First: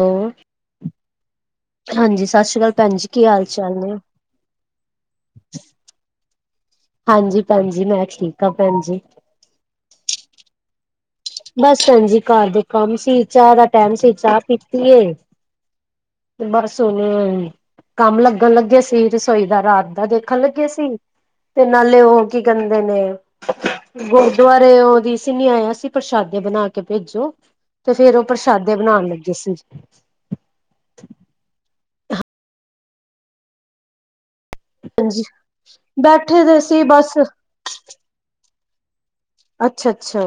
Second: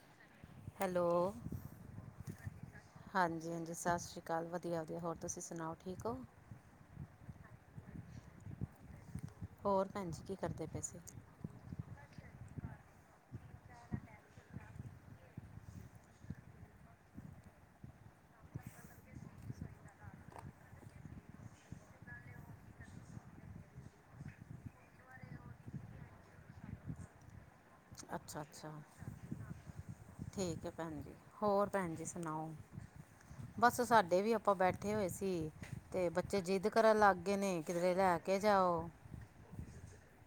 Hello hello. ਹਾਂਜੀ ਸਤਿ ਸ਼੍ਰੀ ਅਕਾਲ ਭੈਣ ਜੀ ਕੀ ਹਾਲ ਹਾਂਜੀ-ਹਾਂਜੀ, ਚਾਲ ਨੇ ਸਤਿ ਸ੍ਰੀ ਅਕਾਲ, ਵਧੀਆ-ਵਧੀਆ, ਹੋਰ ਤੁਸੀਂ ਸੁਨਾਓ, ਠੀਕ ਓ? ਹਾਂਜੀ ਭੈਣ ਜੀ, ਮੈਂ ਠੀਕ ਆਂ ਭੈਣ ਜੀ। ਹੋਰ ਭੈਣ ਜੀ, ਕੀ ਕਰਦੇ ਪੇ ਸੀ? ਬਸ ਭੈਣ ਜੀ ਘਰ ਦੇ ਕੰਮ ਸੀ, ਚਾਹ ਦਾ ਟੈਮ ਸੀ, ਚਾਹ ਪੀਤੀ ਏ। ਤੇ ਬਸ ਹੁਨ ਕੰਮ ਲੱਗਣ ਲੱਗੇ ਸੀ ਰਸੋਈ ਦਾ, ਰਾਤ ਦਾ ਦੇਖਨ ਲੱਗੇ ਸੀ। ਤੇ ਨਾਲੇ, ਓ ਕੀ ਕਹਿੰਦੇ ਨੇ ਗੁਰਦਵਾਰਿਯੋ ਦੀ ਸੀਨੇਆ ਆਇਆ ਸੀ ਪ੍ਰਸ਼ਾਦੇ ਬਨਾ ਕੇ ਭੇਜੋ। ਤੇ ਫੇਰ ਓ ਅੱਛਾ ਅੱਛਾ ਪ੍ਰਸ਼ਾਦੇ ਬਣਾਣ ਲੱਗੇ ਸੀ। ਠੀਕ ਐ ਭੈਣ ਜੀ, ਹੋਰ ਭੈਣ ਜੀ ਸੁਨਾਓ, ਬਸ ਸਾਡੇ ਵੀ ਆਪ ਆਪਾਂ ਬੈਠੇ ਹੋਏ ਹਾਂਜੀ ਸੀ ਤੇ ਬੱਚੇ ਬੈਠੇ ਦੇ ਜਿੱਦ ਸੀ ਕਰਨ ਬਸ ਲੱਗ ਗਏ ਨੇ ਕਿਧਰੇ ਲੈ ਕੇ ਜਾਓ। ਅੱਛਾ-ਅੱਛਾ।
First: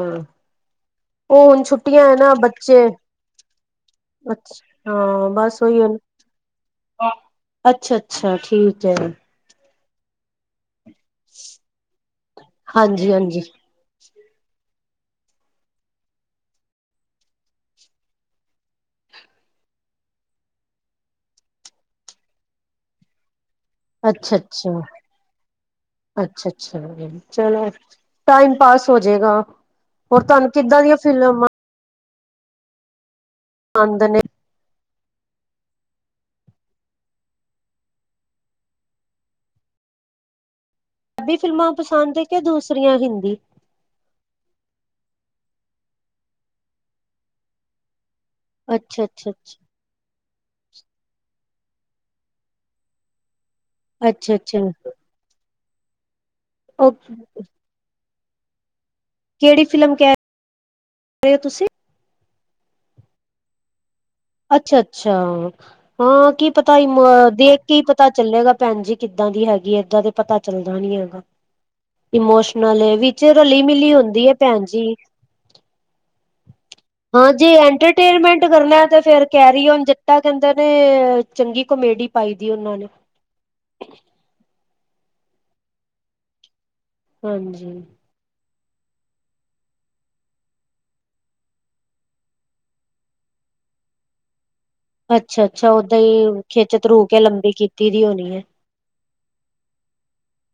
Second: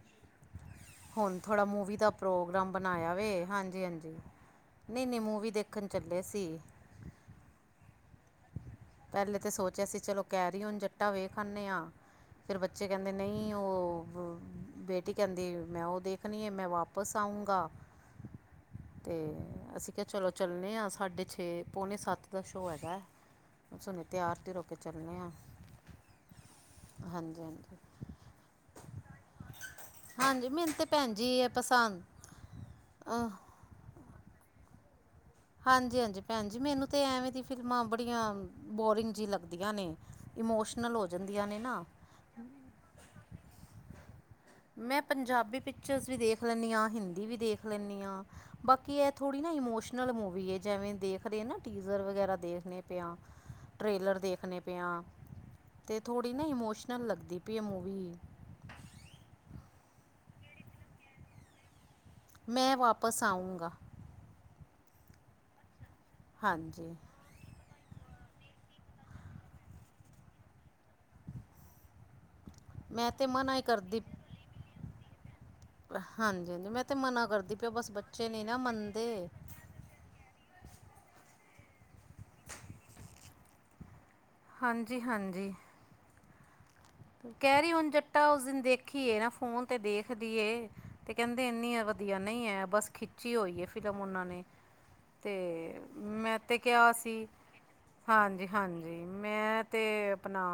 ਹੁਨ ਥੋੜਾ ਮੂਵੀ ਦਾ ਪ੍ਰੋਗਰਾਮ ਬੱਚੇ ਬਣਾਇਆ ਵੇ ਹਾਂਜੀ-ਹਾਂਜੀ ਅੱਛਾ ਨਈ-ਨਈ ਹਾਂ ਮੂਵੀ ਬਸ ਉਹੀ ਦੇਖਨ ਚੱਲ ਲੇ ਸੀ। ਅੱਛਾ-ਅੱਛਾ ਠੀਕ ਐ। ਪੈਲੇ ਤੇ ਸੋਚਿਆ ਸੀ, ਚਲੋ ਕੈਰੀ ਓਨ ਜੱਟਾ ਵੇਖ ਆਂਦੇ ਆਂ ਫਿਰ ਬੱਚੇ ਕੈਂਦੇ ਹਾਂਜੀ-ਹਾਂਜੀ ਨਈ ਓ ਵ ਬੇਟੀ ਕੈਂਦੀ ਮੈਂ ਓ ਦੇਖਨੀ ਏ ਮੈਂ ਵਾਪਸ ਆਊਂਗਾ। ਤੇ ਅਸੀਂ ਕਯਾ ਚਲੋ ਚਲਨੇ ਆਂ, ਸਾਢੇ ਛੇ, ਪੌਣੇ ਸੱਤ ਦਾ ਸ਼ੋ ਹੈਗਾ। ਬਸ ਹੁਨੇ ਤਿਆਰ ਤਿਉਰ ਹੋ ਅੱਛਾ-ਅੱਛਾ, ਕੇ ਚਲਨੇ ਆ। ਅੱਛਾ-ਅੱਛਾ, ਚਲੋ ਟਾਈਮ ਪਾਸ ਹੋ ਜੇਗਾ। ਹੋਰ ਹਾਂਜੀ ਤੁਹਾਨੂੰ ਮੈਨੂੰ ਕਿੱਦਾਂ ਤਾਂ ਦੀਆਂ ਭੈਣ ਜੀ ਫਿਲਮਾਂ ਇਹ ਪਸੰਦ ਅਹ ਅੰਦ ਨੇ। ਹਾਂਜੀ-ਹਾਂਜੀ ਭੈਣ ਜੀ ਮੈਨੂੰ ਤਾਂ ਐਵੇਂ ਦੀ ਫਿਲਮਾਂ ਬੜੀਆਂ ਬੋਰਿੰਗ ਜੀ ਲੱਗਦੀਆਂ ਨੇ। ਇਮੋਸ਼ਨਲ ਹੋ ਪੰਜਾਬੀ ਜਾਂਦੀਆਂ ਨੇ ਫਿਲਮਾਂ ਨਾ ਪਸੰਦ ਹੈ ਕਿ ਦੂਸਰੀਆਂ ਹਿੰਦੀ ਮੈਂ ਪੰਜਾਬੀ ਪਿਚਰਸ ਵੀ ਦੇਖ ਲੈਂਨੀ ਆਂ, ਹਿੰਦੀ ਵੀ ਦੇਖ ਲੈਂਨੀ ਆਂ। ਬਾਕੀ ਐ ਅੱਛਾ-ਅੱਛਾ, ਥੋੜੀ ਨਾ ਇਮੋਸ਼ਨ ਨਲ ਮੂਵੀ ਏ ਜੈਵੇਂ ਦੇਖਦੇ ਨਾ, ਟੀਜ਼ਰ ਵਗੈਰਾ ਦੇਖਨੇ ਪੇ ਆਂ। ਟ੍ਰੇਲਰ ਅੱਛਾ-ਅੱਛਾ ਦੇਖਨੇ ਪੇ ਆਂ ਤੇ ਧੋੜ੍ਹੀ ਨਾ ਉਹ ਇਮੋਸ਼ਨਲ ਲੱਗਦੀ ਪਈ ਏ ਮੂਵੀ। ਕੇੜੀ ਫਿਲਮ ਕੈ ਰੇ ਓ ਤੁਸੀਂ ਮੈਂ ਵਾਪਸ ਆਊਂਗਾ। ਅੱਛਾ-ਅੱਛਾ ਹਾਂ ਕੀ ਪਤਾ ਹਾਂਜੀ ਇਮ ਦੇਖ ਕੇ ਈ ਪਤਾ ਚੱਲੇਗਾ ਭੈਣ ਜੀ ਕਿੱਦਾਂ ਦੀ ਹੈਗੀ ਏਦਾ ਤੇ ਪਤਾ ਚੱਲਦਾ ਨੀ ਹੈਗਾ ਇਮੋਸ਼ਨਲ ਏ, ਮੈਂ ਵਿੱਚ ਰਲੀ-ਮਿਲੀ ਹੁੰਦੀ ਏ ਭੈਣ ਜੀ। ਹਾਂਜੀ-ਹਾਂਜੀ, ਮੈਂ ਤੇ ਮਨਾ ਹਾਂ ਜੇ ਕਰਦੀ ਪਈ ਬਸ ਬੱਚੇ ਨੀ ਨਾ ਮੰਨਦੇ। ਰੀ ਓਨ ਜੱਟਾ ਕੈਂਦੇ ਨੇ ਚੰਗੀ ਕਮੇਡੀ ਪਾਈ ਦੀ ਓਨਾਂ ਨੇ। ਹਾਂਜੀ-ਹਾਂਜੀ। ਹਾਂਜੀ ਕੈਰੀ ਓਨ ਜੱਟਾ ਉਸ ਦਿਨ ਦੇਖੀ ਏ ਨਾ ਫੋਨ ਤੇ ਦੇਖਦੀਏ। ਤੇ ਕੈਂਦੇ ਇੰਨੀ ਵਧੀਆ ਨਈ ਐ ਬਸ ਖਿੱਚੀ ਹੋਈ ਏ ਫਿਲਮ ਓਨਾਂ ਨੇ। ਤੇ ਅੱਛਾ ਅੱਛਾ ਓਦਾਂ ਮੈਂ ਹੀ ਤੇ ਖਿੱਚ ਕਿਹਾ ਧਰੂ ਕੇ ਸੀ, ਲੰਬੀ ਕੀਤੀ ਦੀ ਹੋਣੀ ਹੈ ਹਾਂਜੀ ਹਾਂਜੀ ਮੈਂ ਤੇ ਆਪਣਾ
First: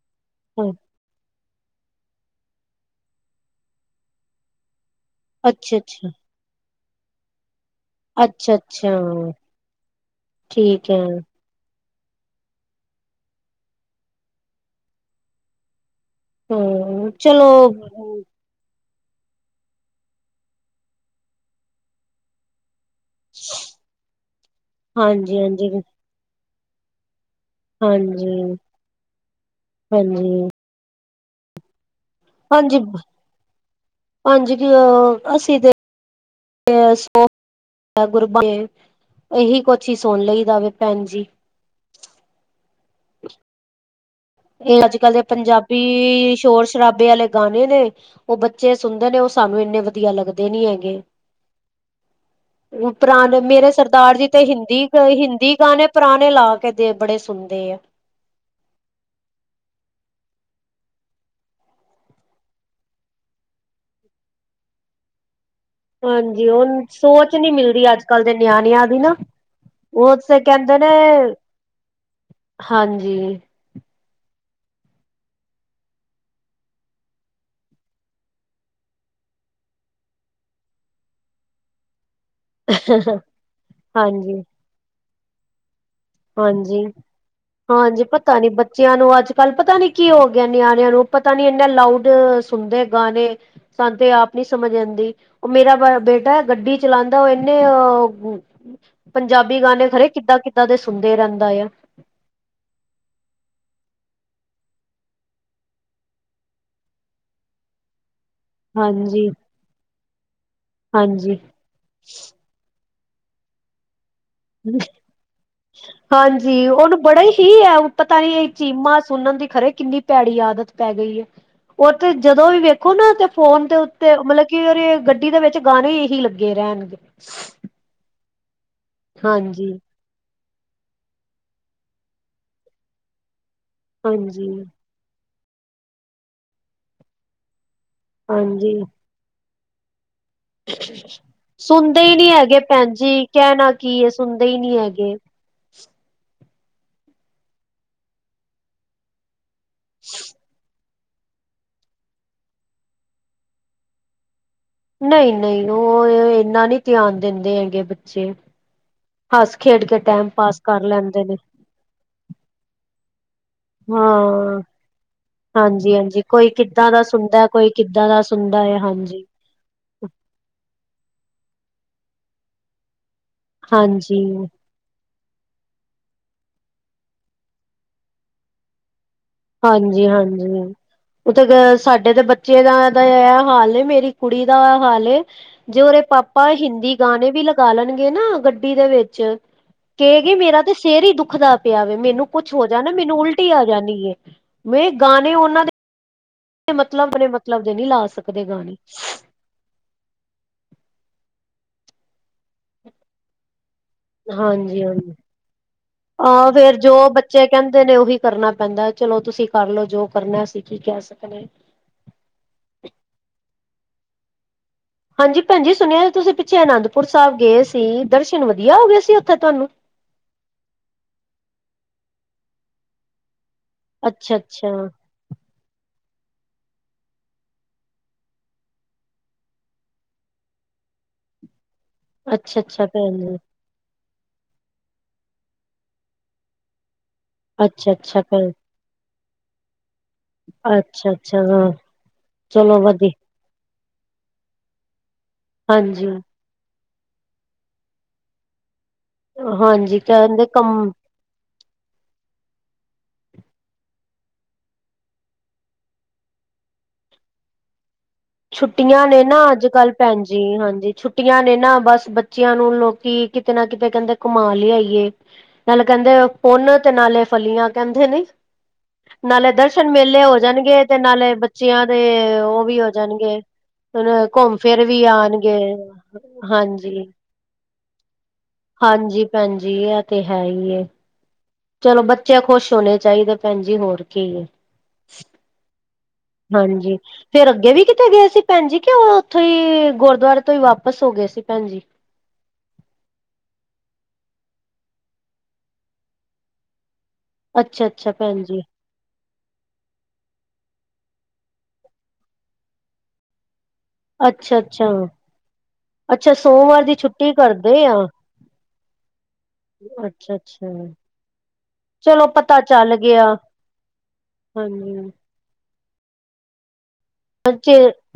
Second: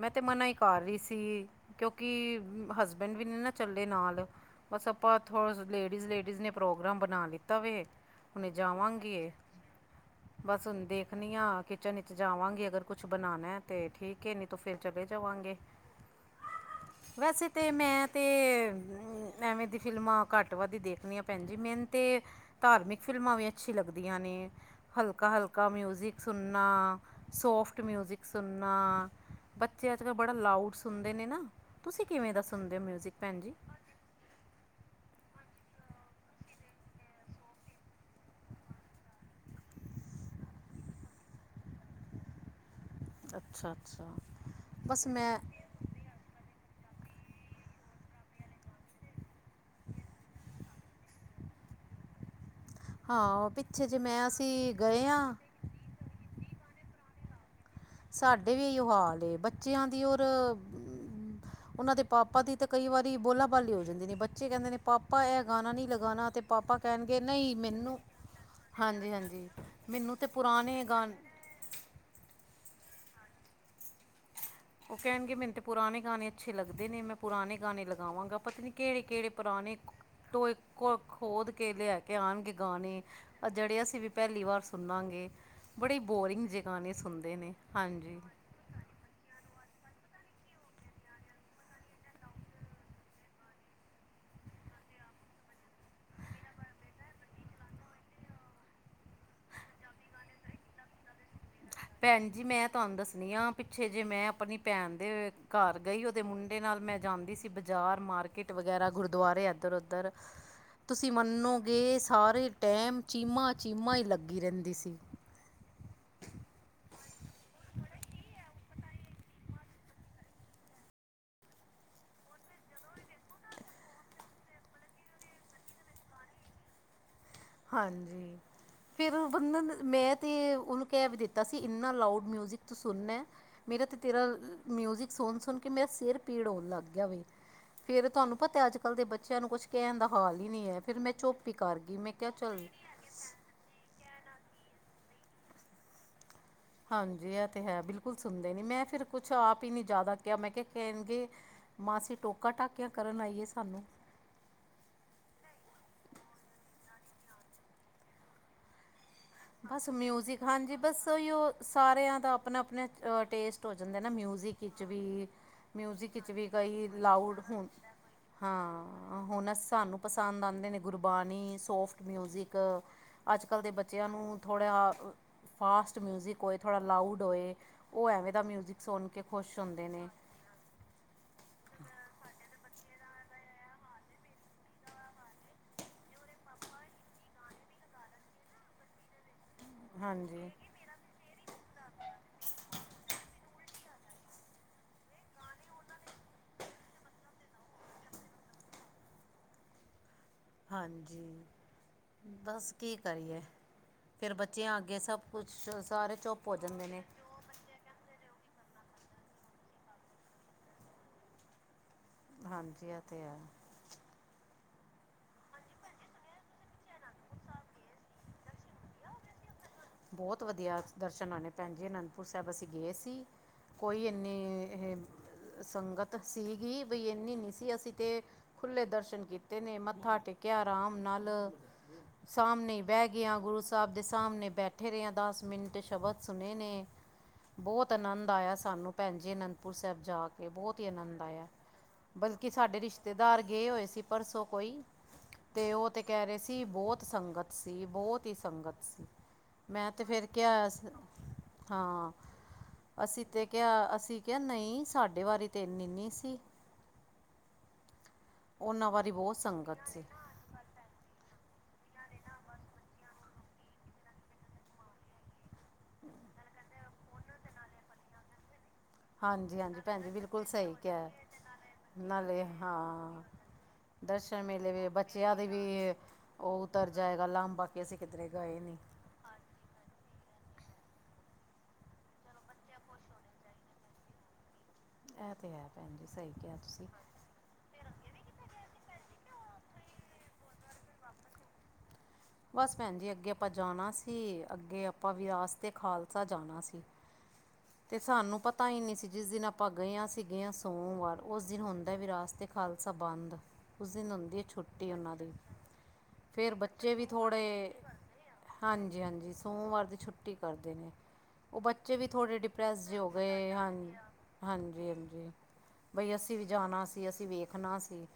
ਮੈਂ ਤੇ ਮਨਾ ਹੀ ਹਾਂ ਕਰ ਰਹੀ ਸੀ, ਕਿਉਂਕਿ ਹਸਬੈਂਡ ਵੀ ਨੇ ਨਾ ਚੱਲੇ ਨਾਲ ਬਸ ਆਪਾਂ ਉਥੋਂ ਅੱਛਾ ਲੇਡੀਜ਼ ਅੱਛਾ ਲੇਡੀਜ਼ ਨੇ ਪ੍ਰੋਗਰਾਮ ਬਣਾ ਲਿੱਤਾ ਵੇ ਹੁਣੇ ਅੱਛਾ ਅੱਛਾ ਜਾਵਾਂਗੇ, ਬਸ ਹੁਣ ਠੀਕ ਹੈ ਦੇਖਣੀ ਆ ਕਿਚਨ ਚ ਜਾਵਾਂਗੇ ਅਗਰ ਕੁਛ ਬਣਾਣਾ ਤੇ ਠੀਕ ਹੈ, ਨਹੀਂ ਤੋਂ ਫਿਰ ਚਲੇ ਜਾਵਾਂਗੇ ਹਾਂ ਵੈਸੇ ਚਲੋ ਤੇ ਮੈਂ ਤੇ ਐਵੇਂ ਦੀ ਫਿਲਮਾਂ ਘੱਟ ਵੱਧ ਈ ਦੇਖਣੀਆਂ ਭੈਂਜੀ ਮੈਨ ਤੇ ਧਾਰਮਿਕ ਫਿਲਮਾਂ ਵੀ ਅੱਛੀ ਲੱਗਦੀਆਂ ਨੇ, ਹਲਕਾ ਹਾਂਜੀ ਹਲਕਾ ਹਾਂਜੀ ਮਿਊਜ਼ਿਕ ਸੁਣਨਾ ਸੋਫਟ ਮਿਊਜ਼ਿਕ ਸੁਣ ਹਾਂਜੀ ਨਾ ਬੱਚੇ ਅੱਜ ਕੱਲ੍ਹ ਬੜਾ ਹਾਂਜੀ ਲਾਊਡ ਸੁਣਦੇ ਨੇ ਨਾ। ਤੁਸੀਂ ਕਿਵੇਂ ਦਾ ਸੁਨਦੇ ਹੋ ਮਿਊਜ਼ਿਕ ਭੈਣ ਜੀ। [unintelligible] ਅੱਸੀ ਤੇ [unintelligible] ਇਹੀ ਕੁਛ ਹੀ ਸੁਣ ਲਈ ਦਾ ਵੇ ਭੈਣ ਜੀ। ਅੱਛਾ ਅੱਛਾ ਇਹ ਅੱਜ ਬਸ ਕੱਲ ਦੇ ਮੈਂ ਪੰਜਾਬੀ ਸ਼ੋਰ-ਸ਼ਰਾਬੇ ਆਲੇ ਗਾਣੇ ਨੇ ਉਹ ਬੱਚੇ ਸੁਣਦੇ ਨੇ, ਉਹ ਸਾਨੂੰ ਇੰਨੇ ਵਧੀਆ ਲੱਗਦੇ ਨੀ ਹੈਗੇ। [inaudible] ਹਾਂ ਮੇਰੇ ਪਿੱਛੇ ਜੇ ਸਰਦਾਰ ਮੈਂ ਜੀ ਤੇ ਅਸੀਂ ਹਿੰਦੀ ਤ ਗਏ ਹਾਂ ਹਿੰਦੀ ਪੁਰਾਣੇ ਪੁਰਾਣੇ ਲਾ ਕੇ ਦੇ, ਬੜੇ ਸੁਣਦੇ ਆ ਸਾਡੇ ਵੀ ਇਹੀਓ ਹਾਲ ਏ, ਬੱਚਿਆਂ ਦੀ ਔਰ ਉਹਨਾਂ ਦੇ ਪਾਪਾ ਦੀ ਤੇ ਕਈ ਵਾਰੀ ਬੋਲਾ-ਬਾਲੀ ਹੋ ਜਾਂਦੀ ਨੇ, ਬੱਚੇ ਕਹਿੰਦੇ ਨੇ ਪਾਪਾ ਇਹ ਗਾਣਾ ਨੀ ਹਾਂਜੀ ਉਹ ਸੋਚ ਨੀ ਮਿਲਦੀ ਅੱਜ ਕੱਲ ਦੇ ਨਿਆਣਿਆਂ ਦੀ ਹਾਂਜੀ ਨਾ। ਹਾਂਜੀ ਮੈਨੂੰ ਉਹ ਤੇ ਸੇ ਕਹਿੰਦੇ ਪੁਰਾਣੇ ਨੇ, ਗਾਣੇ ਹਾਂਜੀ ਉਹ ਕੈਣਗੇ ਮੈਨੂੰ ਤੇ ਪੁਰਾਣੇ ਗਾਣੇ ਅੱਛੇ ਲੱਗਦੇ ਨੇ, ਮੈਂ ਪੁਰਾਣੇ ਗਾਣੇ ਲਗਾਵਾਂਗਾ, ਪਤਾ ਨਹੀਂ ਕਿਹੜੇ ਕਿਹੜੇ ਪੁਰਾਣੇ ਟੋਏ ਕੋ, ਖੋਦ ਕੇ ਲਿਆਂ ਕੇ ਆਣਗੇ ਗਾਣੇ, ਜਿਹੜੇ ਅਸੀਂ ਵੀ ਹਾਂਜੀ ਪੈਲੀ ਵਾਰ ਸੁਨਾਗੇ ਬੜੇ ਬੋਰਿੰਗ ਜੇ ਹਾਂਜੀ ਗਾਣੇ ਸੁਣਦੇ ਨੇ, ਹਾਂਜੀ ਪਤਾ ਨੀ ਬੱਚਿਆਂ ਨੂੰ ਅੱਜ ਕੱਲ ਪਤਾ ਨੀ ਕੀ ਹੋ ਗਿਆ, ਨਿਆਣਿਆਂ ਨੂੰ ਪਤਾ ਨੀ ਇੰਨਾ ਲਾਊਡ ਸੁਣਦੇ ਗਾਣੇ ਸਾਨ ਤੇ ਆਪ ਨੀ ਸਮਝ ਆਂਦੀ ਉਹ ਮੇਰਾ ਬ ਬੇਟਾ ਹੈ, ਗੱਡੀ ਚਲਾਂਦਾ ਉਹ ਇਨੇ ਅ ਪੰਜਾਬੀ ਗਾਣੇ ਖਰੇ ਕਿੱਦਾਂ ਕਿੱਦਾਂ ਦੇ ਸੁਣਦੇ ਰਹਿੰਦਾ ਯਾ ਭੈਣ ਜੀ, ਮੈਂ ਤੁਹਾਨੂੰ ਦੱਸਣੀ ਆ ਪਿੱਛੇ ਜੇ, ਮੈਂ ਆਪਣੀ ਭੈਣ ਦੇ ਘਰ ਗਈ, ਉਹਦੇ ਮੁੰਡੇ ਨਾਲ ਮੈਂ ਜਾਂਦੀ ਸੀ, ਬਾਜ਼ਾਰ ਮਾਰਕੀਟ ਕਿੱਟ ਵਗੈਰਾ ਹਾਂਜੀ ਗੁਰਦੁਆਰੇ ਇੱਧਰ-ਉੱਧਰ ਤੁਸੀਂ ਹਾਂਜੀ ਮੰਨੋਗੇ ਸਾਰੇ ਟੈਮ ਚੀਮਾ ਚੀਮਾ ਹੀ ਲੱਗੀ ਰਹਿੰਦੀ ਸੀ। ਹਾਂਜੀ ਉਹਨੂੰ ਬੜਾ ਹੀ ਹੈ, ਪਤਾ ਨੀ ਚੀਮਾ ਸੁਣਨ ਦੀ ਖਰੇ ਕਿੰਨੀ ਭੈੜੀ ਆਦਤ ਪੈ ਗਈ ਹੈ, ਉਹ ਤੇ ਜਦੋਂ ਵੀ ਵੇਖੋ ਨਾ ਤੇ ਫੋਨ ਤੇ ਤੇ ਮਤਲਬ ਕੀ ਅਰੇ, ਗੱਡੀ ਦੇ ਵਿੱਚ ਗਾਣੇ ਇਹੀ ਲੱਗੇ ਰੈਣਗੇ ਹਾਂਜੀ, ਫਿਰ ਓ ਹਾਂਜੀ ਬੰ ਮੈਂ ਤੇ ਉਹਨੂੰ ਕਹਿ ਵੀ ਦਿੱਤਾ ਸੀ, ਇੰਨਾ ਲਾਊਡ ਮਿਊਜਿਕ ਤੂੰ ਸੁਣਨਾ ਮੇਰਾ ਤੇ ਤੇਰਾ ਹਾਂਜੀ ਮਿਊਜਿਕ ਸੁਣ ਸੁਣ ਕੇ ਮੇਰਾ ਸਿਰ ਪੀੜ ਹੋਣ ਲੱਗ ਗੇਯਾ ਵੈ ਫੇਰ ਤੁਹਾਨੂੰ ਪਤਾ ਅੱਜ ਹਾਂਜੀ ਕੱਲ੍ਹ ਦੇ ਬੱਚਿਆਂ ਨੂੰ ਕੁਛ ਕਹਿਣ ਦਾ ਹਾਲ ਹੀ ਨਹੀ ਹੈ, ਫਿਰ ਮੈਂ ਚੁਪ ਈ ਕਰ ਗਈ ਮੈਂ ਨੀ ਕਿਹਾ ਹੈਗੇ ਚੱਲ ਭੈਣ ਜੀ। ਕਹਿਣਾ ਕੀ ਏ ਸੁਣਦੇ ਈ ਨੀ ਹੈਗੇ। ਹਾਂਜੀ ਏ ਤੇ ਹੈ ਬਿਲਕੁਲ ਸੁਣਦੇ ਨੀ। ਮੈਂ ਫੇਰ ਕੁਛ ਆਪ ਈ ਨੀ ਜਾਦਾ ਕਿਹਾ ਮੈਂ ਕਿਹਾ ਕਹਿਣਗੇ ਮਾਸੀ ਟੋਕਾ ਟਾਕੀਆਂ ਕਰਨ ਆਈਏ ਸਾਨੂੰ। ਨਹੀਂ ਨਹੀਂ ਓ ਏਨਾ ਨੀ ਧਿਆਨ ਦਿੰਦੇ ਹੈਗੇ ਬੱਚੇ। ਹੱਸ ਖੇਡ ਬਸ ਕੇ ਟੈਮ ਮਿਊਜ਼ਿਕ ਪਾਸ ਹਾਂਜੀ ਕਰ ਬਸ ਲੈਂਦੇ ਨੇ। ਉਹੀਓ ਸਾਰਿਆਂ ਦਾ ਆਪਣਾ ਆਪਣੇ ਟੇਸਟ ਹੋ ਜਾਂਦਾ ਨਾ ਮਿਊਜ਼ਿਕ ਹਾਂ ਵਿੱਚ ਵੀ। ਹਾਂਜੀ ਮਿਊਜਿਕ ਹਾਂਜੀ ਵਿੱਚ ਵੀ ਕੋਈ ਕਈ ਕਿੱਦਾਂ ਦਾ ਲਾਊਡ ਸੁਣਦਾ ਹੁਣ ਕੋਈ ਕਿੱਦਾਂ ਦਾ ਸੁਣਦਾ ਹੈ ਹਾਂ ਹਾਂਜੀ ਹੁਣ ਐ ਸਾਨੂੰ ਪਸੰਦ ਆਂਦੇ ਨੇ ਗੁਰਬਾਣੀ ਸੋਫਟ ਮਿਊਜ਼ਿਕ। ਅੱਜ ਕੱਲ ਦੇ ਬੱਚੇ ਹਾਂਜੀ ਥੋੜਾ ਫਾਸਟ ਮਿਊਜ਼ਿਕ ਹੋਏ ਥੋੜਾ ਲਾਊਡ ਹੋਏ। ਓ ਐਵੇਂ ਦਾ ਮਿਊਜ਼ਿਕ ਸੋਨ ਕੇ ਖੁਸ਼ ਹੁੰਦੇ ਹਾਂਜੀ ਨੇ ਹਾਂਜੀ ਹਾਂ। ਉਤੇ ਤਾਂ ਸਾਡੇ ਤੇ ਬੱਚੇ ਦਾ ਐ ਹਾਲ ਏ। ਮੇਰੀ ਕੁੜੀ ਦਾ ਐ ਹਾਲ ਏ। ਜੇ ਔਦੇ ਪਾਪਾ ਹਿੰਦੀ ਗਾਣੇ ਵੀ ਲਗਾ ਲੈਣਗੇ ਨਾ ਗੱਡੀ ਦੇ ਵਿੱਚ। ਕੇਗੀ ਹਾਂਜੀ ਮੇਰਾ ਤੇ ਸੇਰ ਈ ਦੁੱਖਦਾ ਪਿਆ ਵੇ ਮੈਨੂੰ ਕੁੱਛ ਹੋ ਜਾਣਾ। ਮੈਨੂੰ ਉਲਟੀ ਈ ਆ ਜਾਣੀ ਏ। ਮੈਂ ਗਾਣੇ ਓਨਾਂ ਦੇ ਮਤਲਬ ਮੇਰੇ ਮਤਲਬ ਦੇ ਨੀ ਲਾ ਸਕਦੇ ਗਾਣੇ। ਹਾਂਜੀ। ਬਸ ਕੀ ਕਰੀਏ? ਫਿਰ ਬੱਚਿਆਂ ਹਾਂਜੀ ਅੱਗੇ ਹਾਂਜੀ ਸਭ ਕੁਛ ਸਾਰੇ ਚੁੱਪ ਆਹ ਹੋ ਫੇਰ ਜਾਂਦੇ ਜੋ ਨੇ। ਬੱਚੇ ਕਹਿੰਦੇ ਨੇ ਔਹੀ ਕਰਨਾ ਪੈਂਦਾ ਚਲੋ ਤੁਸੀਂ ਕਰਲੋ ਜੋ ਕਰਨਾ ਐ। ਅਸੀਂ ਕੀ ਕਹਿ ਸਕਨੇ। ਹਾਂਜੀ ਐ ਤੇ ਹੈ। ਹਾਂਜੀ ਭੈਣ ਜੀ ਸੁਣਿਆ ਤੁਸੀਂ ਪਿੱਛੇ ਅਨੰਦਪੁਰ ਸਾਹਿਬ ਗਏ ਸੀ। ਦਰਸ਼ਨ ਵਧੀਆ ਹੋਗੇ ਸੀ ਓਥੇ ਤੁਹਾਨੂੰ। ਬੋਤ ਵਧੀਆ ਦਰਸ਼ਨ ਆਣੇ ਭੈਣ ਜੀ। ਅਨੰਦਪੁਰ ਸਾਹਿਬ ਅਸੀਂ ਗਏ ਸੀ। ਕੋਈ ਅੱਛਾ ਏਨੀ ਅੱਛਾ ਏਹ ਸੰਗਤ ਸੀਗੀ ਬੀ ਏਨੀ ਨੀ ਸੀ ਅਸੀਂ ਤੇ ਖੁੱਲੇ ਦਰਸ਼ਨ ਕੀਤੇ ਨੇ ਮੱਥਾ ਟੇਕਿਆ ਰਾਮ ਨਾਲ। ਅੱਛਾ ਸਾਮਣੇ ਈ ਅੱਛਾ ਬਹਿ ਭੈਣ ਜੀ ਗੇਆਂ ਗੁਰੂ ਸਾਬ ਦੇ ਸਾਮਣੇ ਬੈਠੇ ਰੇਆਂ ਦਸ ਮਿੰਟ ਸ਼ਬਦ ਸੁਣੇ ਨੇ। ਬੋਤ ਅੱਛਾ ਅੱਛਾ ਅਨੰਦ ਭੈਣ ਆਇਆ ਸਾਨੂੰ ਭੈਣ ਜੀ ਅਨੰਦਪੁਰ ਸਾਹਿਬ ਜਾ ਤੇ ਬੋਤ ਈ ਅੱਛਾ ਅਨੰਦ ਅੱਛਾ ਆਇਆ ਹਾਂ ਬਲਕਿ ਚਲੋ ਸਾਡੇ ਵਧੀ ਰਿਸ਼ਤੇਦਾਰ ਗਏ ਹੋਏ ਸੀ। ਪਰਸੋਂ ਕੋਈ ਤੇ ਓ ਤੇ ਹਾਂਜੀ ਕਹਿ ਰਹੇ ਸੀ। ਕਿ ਬੋਤ ਸੰਗਤ ਸੀ ਬੋਤ ਈ ਸੰਗਤ ਸੀ। ਮੈਂ ਹਾਂਜੀ ਤੇ ਫਿਰ ਕਹਿੰਦੇ ਕਿਹਾ ਸ ਕੰਮ ਹਾਂ। ਅਸੀਂ ਤੇ ਕਿਹਾ ਅਸੀਂ ਕਿਹਾ ਨਹੀਂ ਸਾਡੇ ਵਾਰੀ ਤੇ ਏਨੀ ਨੀ ਸੀ। [inaudible] ਛੁੱਟੀਆਂ ਵਾਰੀ ਨੇ ਨਾ ਬਹੁਤ ਅੱਜ ਸੰਗਤ ਕੱਲ ਸੀ ਭੈਣ ਜੀ ਹਾਂਜੀ। ਛੁੱਟੀਆਂ ਨੇ ਨਾ ਬਸ ਬੱਚੇਆਂ ਨੂੰ ਲੋਕੀ ਕਿਤੇ ਨਾ ਕਿਤੇ ਕਹਿੰਦੇ ਘੁਮਾ ਲਿਆਈਏ। [inaudible] ਨਾਲ ਕਹਿੰਦੇ ਪੁੰਨ ਤੇ ਨਾਲੇ ਫਲੀਆਂ ਕਹਿੰਦੇ ਨਹੀਂ। ਨਾਲੇ ਹਾਂਜੀ ਹਾਂਜੀ ਦਰਸ਼ਨ ਭੈਣ ਜੀ ਮੇਲੇ ਹੋ ਬਿਲਕੁਲ ਸਹੀ ਜਾਣਗੇ ਤੇ ਕਿਹਾ ਨਾਲੇ ਬੱਚੇਆਂ ਦੇ ਨਾਲੇ ਓ ਵੀ ਹੋ ਹੋ ਹਾਂ ਜਾਣਗੇ ਹੁਣ ਦਰਸ਼ਨ ਘੁੰਮ ਮੇਲੇ ਫਿਰ ਵੀ ਬੱਚਿਆਂ ਆਣਗੇ ਹਾਂਜੀ। ਗੱਲਾਂਬ [unintelligible] ਵੈਸੇ ਕਿਤਨੇ [unintelligible] ਹੈ ਨਹੀਂ। ਹਾਂਜੀ ਭੈਣ ਜੀ ਐ ਤੇ ਹੈ ਈ ਏ। ਚਲੋ ਬੱਚੇ ਖੁਸ਼ ਹੋਣੇ ਚਾਹੀਦੇ ਭੈਣ ਜੀ ਹੋਰ ਕੀ ਏ। ਐ ਤੇ ਹੈ ਭੈਣ ਜੀ ਸਹੀ ਕਿਹਾ ਤੁਸੀਂ। ਫਿਰ ਅੱਗੇ ਵੀ ਕਿਤੇ ਗਏ ਸੀ ਭੈਣ ਜੀ। ਕਿ ਓ ਓਥੋਂ ਈ ਗੁਰਦੁਆਰੇ ਤੋਂ ਈ ਵਾਪਸ ਹੋਗੇ ਸੀ ਭੈਣ ਜੀ? ਬਸ ਭੈਣ ਜੀ ਅੱਗੇ ਆਪਾਂ ਜਾਣਾ ਸੀ। ਅੱਗੇ ਆਪਾਂ ਵਿਰਾਸਤ ਏ ਖਾਲਸਾ ਜਾਣਾ ਸੀ। ਅੱਛਾ ਤੇ ਅੱਛਾ ਸਾਨੂੰ ਭੈਣ ਜੀ ਪਤਾ ਈ ਨੀ ਸੀ। ਜਿਸ ਦਿਨ ਅਪ ਆਪਾਂ ਗੇਆਂ ਅਸੀਂ ਗੇਆਂ ਸੋਮਵਾਰ ਓਸ ਦਿਨ ਹੁੰਦਾ ਵਿਰਾਸਤੇ ਖਾਲਸਾ ਬੰਦ। ਉਸ ਦਿਨ ਹੁੰਦੀ ਏ ਅੱਛਾ-ਅੱਛਾ, ਛੁੱਟੀ ਔਨਾਂ ਦੀ ਅੱਛਾ ਅੱਛਾ ਫੇਰ ਸੋਮਵਾਰ ਬੱਚੇ ਦੀ ਵੀ ਛੁੱਟੀ ਥੋੜ੍ਹੇ ਕਰਦੇ ਆ। ਹਾਂਜੀ -ਹਾਂਜੀ, ਸੋਮਵਾਰ ਦੀ ਛੁੱਟੀ ਅੱਛਾ-ਅੱਛਾ, ਕਰਦੇ ਨੇ, ਓ ਬੱਚੇ ਵੀ ਚਲੋ ਥੋੜੇ ਪਤਾ ਡਿਪ੍ਰੈ ਚੱਲ ਜੇ ਹੋ ਗਿਆ ਗਏ, ਹਾਂਜੀ- ਹਾਂਜੀ, ਬਈ ਅਸੀਂ ਵੀ ਜਾਣਾ। ਅਸੀਂ ਬੱਚੇ ਵੇਖਣਾ ਸੀ।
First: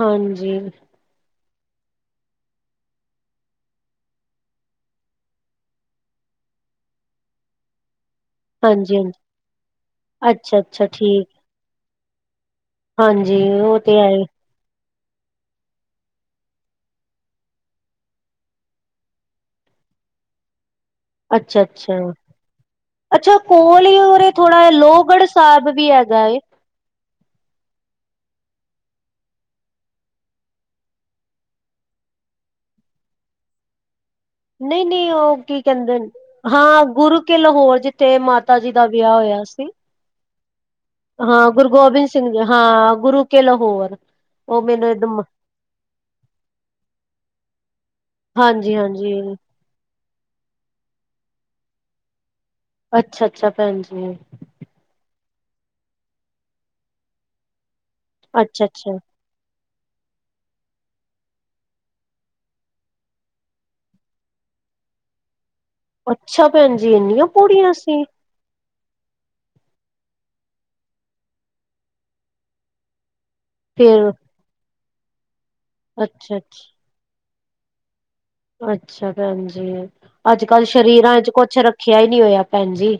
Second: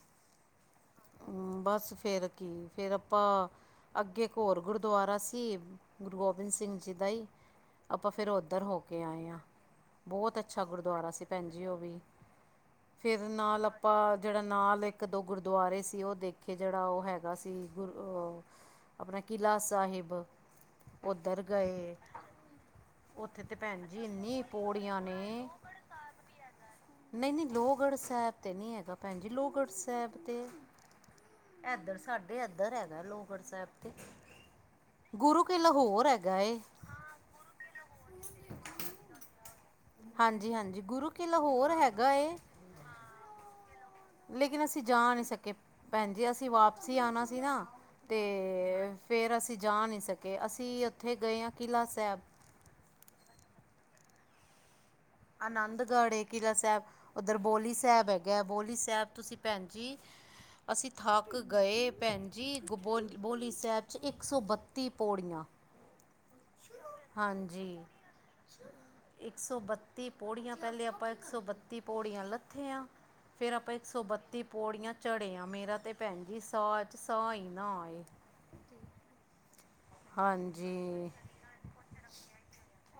ਹਾਂਜੀ, ਹਮ, ਬਸ ਫੇਰ ਕੀ ਫੇਰ ਆਪਾਂ ਅੱਗੇ ਇੱਕ ਹੋਰ ਗੁਰਦੁਆਰਾ ਸੀ, ਗੁਰੂ ਗੋਬਿੰਦ ਸਿੰਘ ਜੀ ਦਾ ਹੀ। ਆਪਾਂ ਫਿਰ ਉੱਧਰ ਹੋ ਕੇ ਹਾਂਜੀ-ਹਾਂਜੀ, ਆਏ ਹਾਂ, ਬਹੁਤ ਅੱਛਾ ਅੱਛਾ-ਅੱਛਾ ਗੁਰਦੁਆਰਾ ਸੀ ਠੀਕ ਭੈਣ ਜੀ ਉਹ ਵੀ। ਫਿਰ ਹਾਂਜੀ ਨਾਲ ਉਹ ਤੇ ਹੈ ਆਪਾਂ ਈ ਜਿਹੜਾ ਨਾਲ ਇੱਕ ਇੱਕ ਦੋ ਗੁਰਦੁਆਰੇ ਸੀ ਉਹ ਦੇਖੇ ਜਿਹੜਾ ਉਹ ਹੈਗਾ ਸੀ ਗੁਰ ਅਹ ਆਪਣਾ, ਕਿਲਾ ਸਾਹਿਬ ਉੱਧਰ ਗਏ। ਅੱਛਾ-ਅੱਛਾ, ਅੱਛਾ ਅੱਛਾ ਉੱਥੇ ਤੇ ਭੈਣ ਕੋਲ ਹੀ ਜੀ ਓਹਰੇ ਇੰਨੀ ਥੋੜਾ ਪੌੜੀਆਂ ਲੋਹਗੜ੍ਹ ਨੇ ਸਾਹਿਬ ਵੀ ਹੈਗਾ। ਨਹੀਂ ਨਹੀਂ ਲੋਹਗੜ੍ਹ ਸਾਹਿਬ 'ਤੇ ਨਹੀਂ ਹੈਗਾ ਭੈਣ ਜੀ, ਲੋਹਗੜ੍ਹ ਸਾਹਿਬ 'ਤੇ ਇਧਰ ਸਾਡੇ ਇਧਰ ਹੈਗਾ ਲੋਗੜ੍ਹ ਸਾਹਿਬ ਤੇ। ਨਹੀਂ ਨਹੀਂ ਉਹ ਗੁਰੂ ਕੀ ਕਹਿੰਦੇ ਲਾਹੌਰ ਨੇ, ਹੈਗਾ ਏ ਹਾਂ ਗੁਰੂ ਕਿ ਲਾਹੌਰ ਜਿੱਥੇ ਮਾਤਾ ਜੀ ਦਾ ਵਿਆਹ ਹੋਇਆ ਸੀ। ਹਾਂਜੀ -ਹਾਂਜੀ ਗੁਰੂ ਕਿਲ੍ਹ ਹਾਂ ਗੁਰੂ ਹੋਰ ਗੋਬਿੰਦ ਹੈਗਾ ਏ। ਸਿੰਘ ਜੀ ਹਾਂ, ਗੁਰੂ ਕੇਲਹੋਰ। ਲੇਕਿਨ ਅਸੀਂ ਜਾ ਨਹੀਂ ਸਕੇ ਭੈਣ ਜੀ, ਅਸੀਂ ਵਾਪਸੀ ਆਉਣਾ ਸੀ ਨਾ। ਅਤੇ ਹਾਂਜੀ-ਹਾਂਜੀ, ਫਿਰ ਅਸੀਂ ਜਾ ਨਹੀਂ ਸਕੇ ਅਸੀਂ ਉੱਥੇ ਗਏ ਹਾਂ ਕਿਲ੍ਹਾ ਸਾਹਿਬ। ਅੱਛਾ -ਅੱਛਾ ਭੈਣ ਜੀ। ਆਨੰਦਗੜ੍ਹ ਹੈ ਕਿਲ੍ਹਾ ਸਾਹਿਬ ਉੱਧਰ, ਬੋਲੀ ਸਾਹਿਬ ਹੈਗਾ ਬੋਲੀ ਅੱਛਾ-ਅੱਛਾ, ਸਾਹਿਬ ਤੁਸੀਂ। ਭੈਣਜੀ। ਅਸੀਂ ਥੱਕ ਗਏ ਭੈਣ ਜੀ ਗ ਬੋ ਬੋਲੀ ਸਾਹਿਬ 'ਚ ਇੱਕ ਸੌ ਬੱਤੀ ਪੌੜੀਆਂ। ਅੱਛਾ ਭੈਣ ਜੀ ਇੰਨੀਆਂ ਪੌੜੀਆਂ ਹਾਂਜੀ ਸੀ। ਇੱਕ ਸੌ ਬੱਤੀ ਪੌੜੀਆਂ ਪਹਿਲੇ ਆਪਾਂ ਇੱਕ ਸੌ ਬੱਤੀ ਪੌੜੀਆਂ ਲੱਥੇ ਹਾਂ। ਫਿਰ ਆਪਾਂ ਇੱਕ ਸੌ ਫੇਰ ਬੱਤੀ ਪੌੜੀਆਂ ਚੜ੍ਹੇ ਆਂ ਮੇਰਾ ਤਾਂ ਭੈਣ ਅੱਛਾ-ਅੱਛਾ, ਜੀ ਅੱਛਾ ਸਾਹ 'ਚ ਸਾਹ ਹੀ ਨਾ ਆਏ। ਅੱਛਾ ਭੈਣ ਜੀ, ਅੱਜ ਕੱਲ ਹਾਂਜੀ ਸਰੀਰਾਂ ਚ ਕੁਛ ਰੱਖਿਆ ਹੀ ਨਹੀ ਹੋਇਆ ਭੈਣ ਜੀ।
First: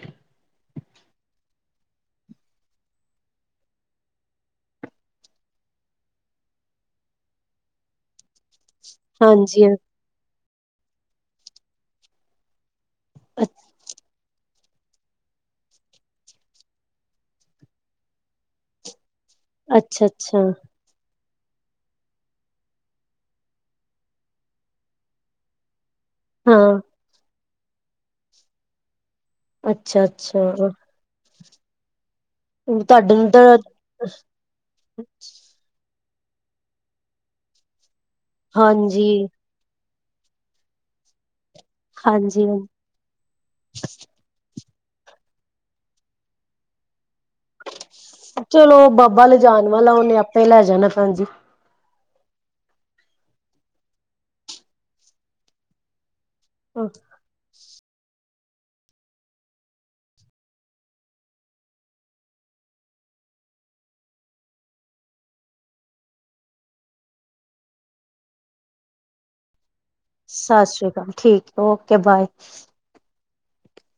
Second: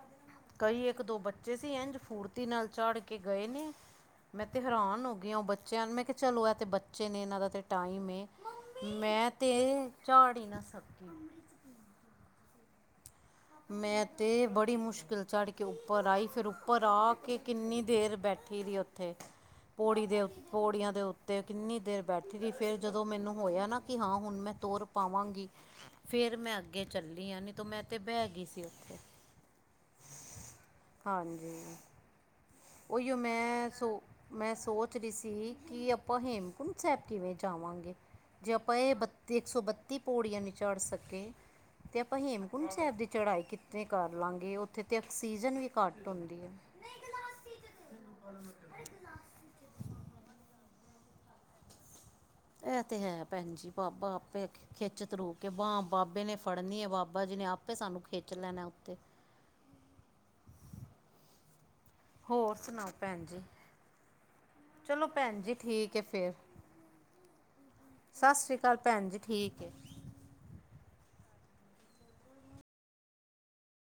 ਕਈ ਇੱਕ ਦੋ ਬੱਚੇ ਸੀ ਇੰਝ ਫੂਰਤੀ ਨਾਲ ਚੜ੍ਹ ਕੇ ਗਏ ਨੇ। ਮੈਂ ਤੇ ਹੈਰਾਨ ਹੋ ਗਈ ਉਹ ਬੱਚਿਆਂ ਨੂੰ ਮੈਂ ਕਿਹਾ ਚਲੋ ਇਹ ਤੇ ਬੱਚੇ ਨੇ ਇਹਨਾਂ ਦਾ ਤੇ ਟਾਈਮ ਏ। ਮੈਂ ਹਾਂਜੀ। ਤਾਂ ਚੜ ਹੀ ਨਾ ਸਕੀ। ਅੱਛਾ। ਮੈਂ ਤੇ ਬੜੀ ਮੁਸ਼ਕਿਲ ਚੜ੍ਹ ਕੇ ਉੱਪਰ ਆਈ ਫਿਰ ਉੱਪਰ ਆ ਕੇ ਕਿੰਨੀ ਦੇਰ ਬੈਠੀ ਰਹੀ ਉੱਥੇ। ਉੱਥੇ ਪੌੜੀ ਦੇ ਅੱਛਾ-ਅੱਛਾ, ਪੌੜੀਆਂ ਦੇ ਉੱ ਤੇ ਕਿੰਨੀ ਦੇਰ ਬੈਠੀ ਰਹੀ ਫਿਰ ਜਦੋਂ ਮੈਨੂੰ ਹੋਇਆ ਨਾ ਕਿ ਹਾਂ ਹੁਣ ਮੈਂ ਤੁਰ ਪਾਵਾਂਗੀ। ਫਿਰ ਮੈਂ ਹਾਂ ਅੱਗੇ ਚੱਲੀ ਆਂ ਨਹੀਂ ਤਾਂ ਮੈਂ ਤਾਂ ਬਹਿ ਗਈ ਸੀ ਉੱਥੇ। ਅੱਛਾ- ਅੱਛਾ। ਹਾਂ। ਤੁਹਾਡੇ ਉਹੀਓ, ਨੂੰ ਤਾਂ ਮੈਂ ਸੋ ਮੈਂ ਸੋਚ ਰਹੀ ਸੀ ਕਿ। ਆਪਾਂ ਹੇਮਕੁੰਟ ਸਾਹਿਬ ਕਿਵੇਂ ਜਾਵਾਂਗੇ ਜੇ ਆਪਾਂ ਇਹ ਹਾਂਜੀ, ਬਤੀ ਇੱਕ ਸੌ ਬੱਤੀ। ਪੌੜੀਆਂ ਨੀ ਚੜ੍ਹ ਸਕੇ ਤੇ ਆਪਾਂ ਹਾਂਜੀ ਹੇਮਕੁੰਟ ਸਾਹਿਬ ਦੀ ਚੜਾਈ ਕਿਤੇ ਕਾਰਨ। ਕਰ ਲਾਂਗੇ ਉੱਥੇ ਤਾਂ ਆਕਸੀਜਨ ਵੀ ਘੱਟ ਹੁੰਦੀ ਹੈ। ਚਲੋ ਬਾਬਾ ਲਿਜਾਣ ਵਾਲਾ ਉਹਨੇ ਆਪੇ ਲੈ ਜਾਣਾ ਭੈਣ ਜੀ। ਇਹ ਤੇ ਹੈ ਭੈਣ ਜੀ ਬਾਬਾ ਆਪੇ ਖਿੱਚ ਤਰੂ ਕੇ ਬਾਂਹ ਬਾਬੇ ਨੇ ਫੜਨੀ ਹੈ ਬਾਬਾ। ਬਾਬਾ ਜੀ ਨੇ ਆਪੇ ਸਾਨੂੰ ਖਿੱਚ ਲੈਣਾ ਉੱਥੇ। ਹੋਰ ਸੁਣਾਓ ਭੈਣ ਜੀ। ਚਲੋ, ਭੈੰਜੀ ਠੀਕ ਐ ਫੇਰ। ਸਸ ਸ੍ਰੀ ਕਾਲ ਭੈਣ ਜੀ, ਠੀਕ ਏ। ਸਸ ਸ੍ਰੀ ਕਾਲ, ਠੀਕ, ਓਕੇ ਬਾਏ।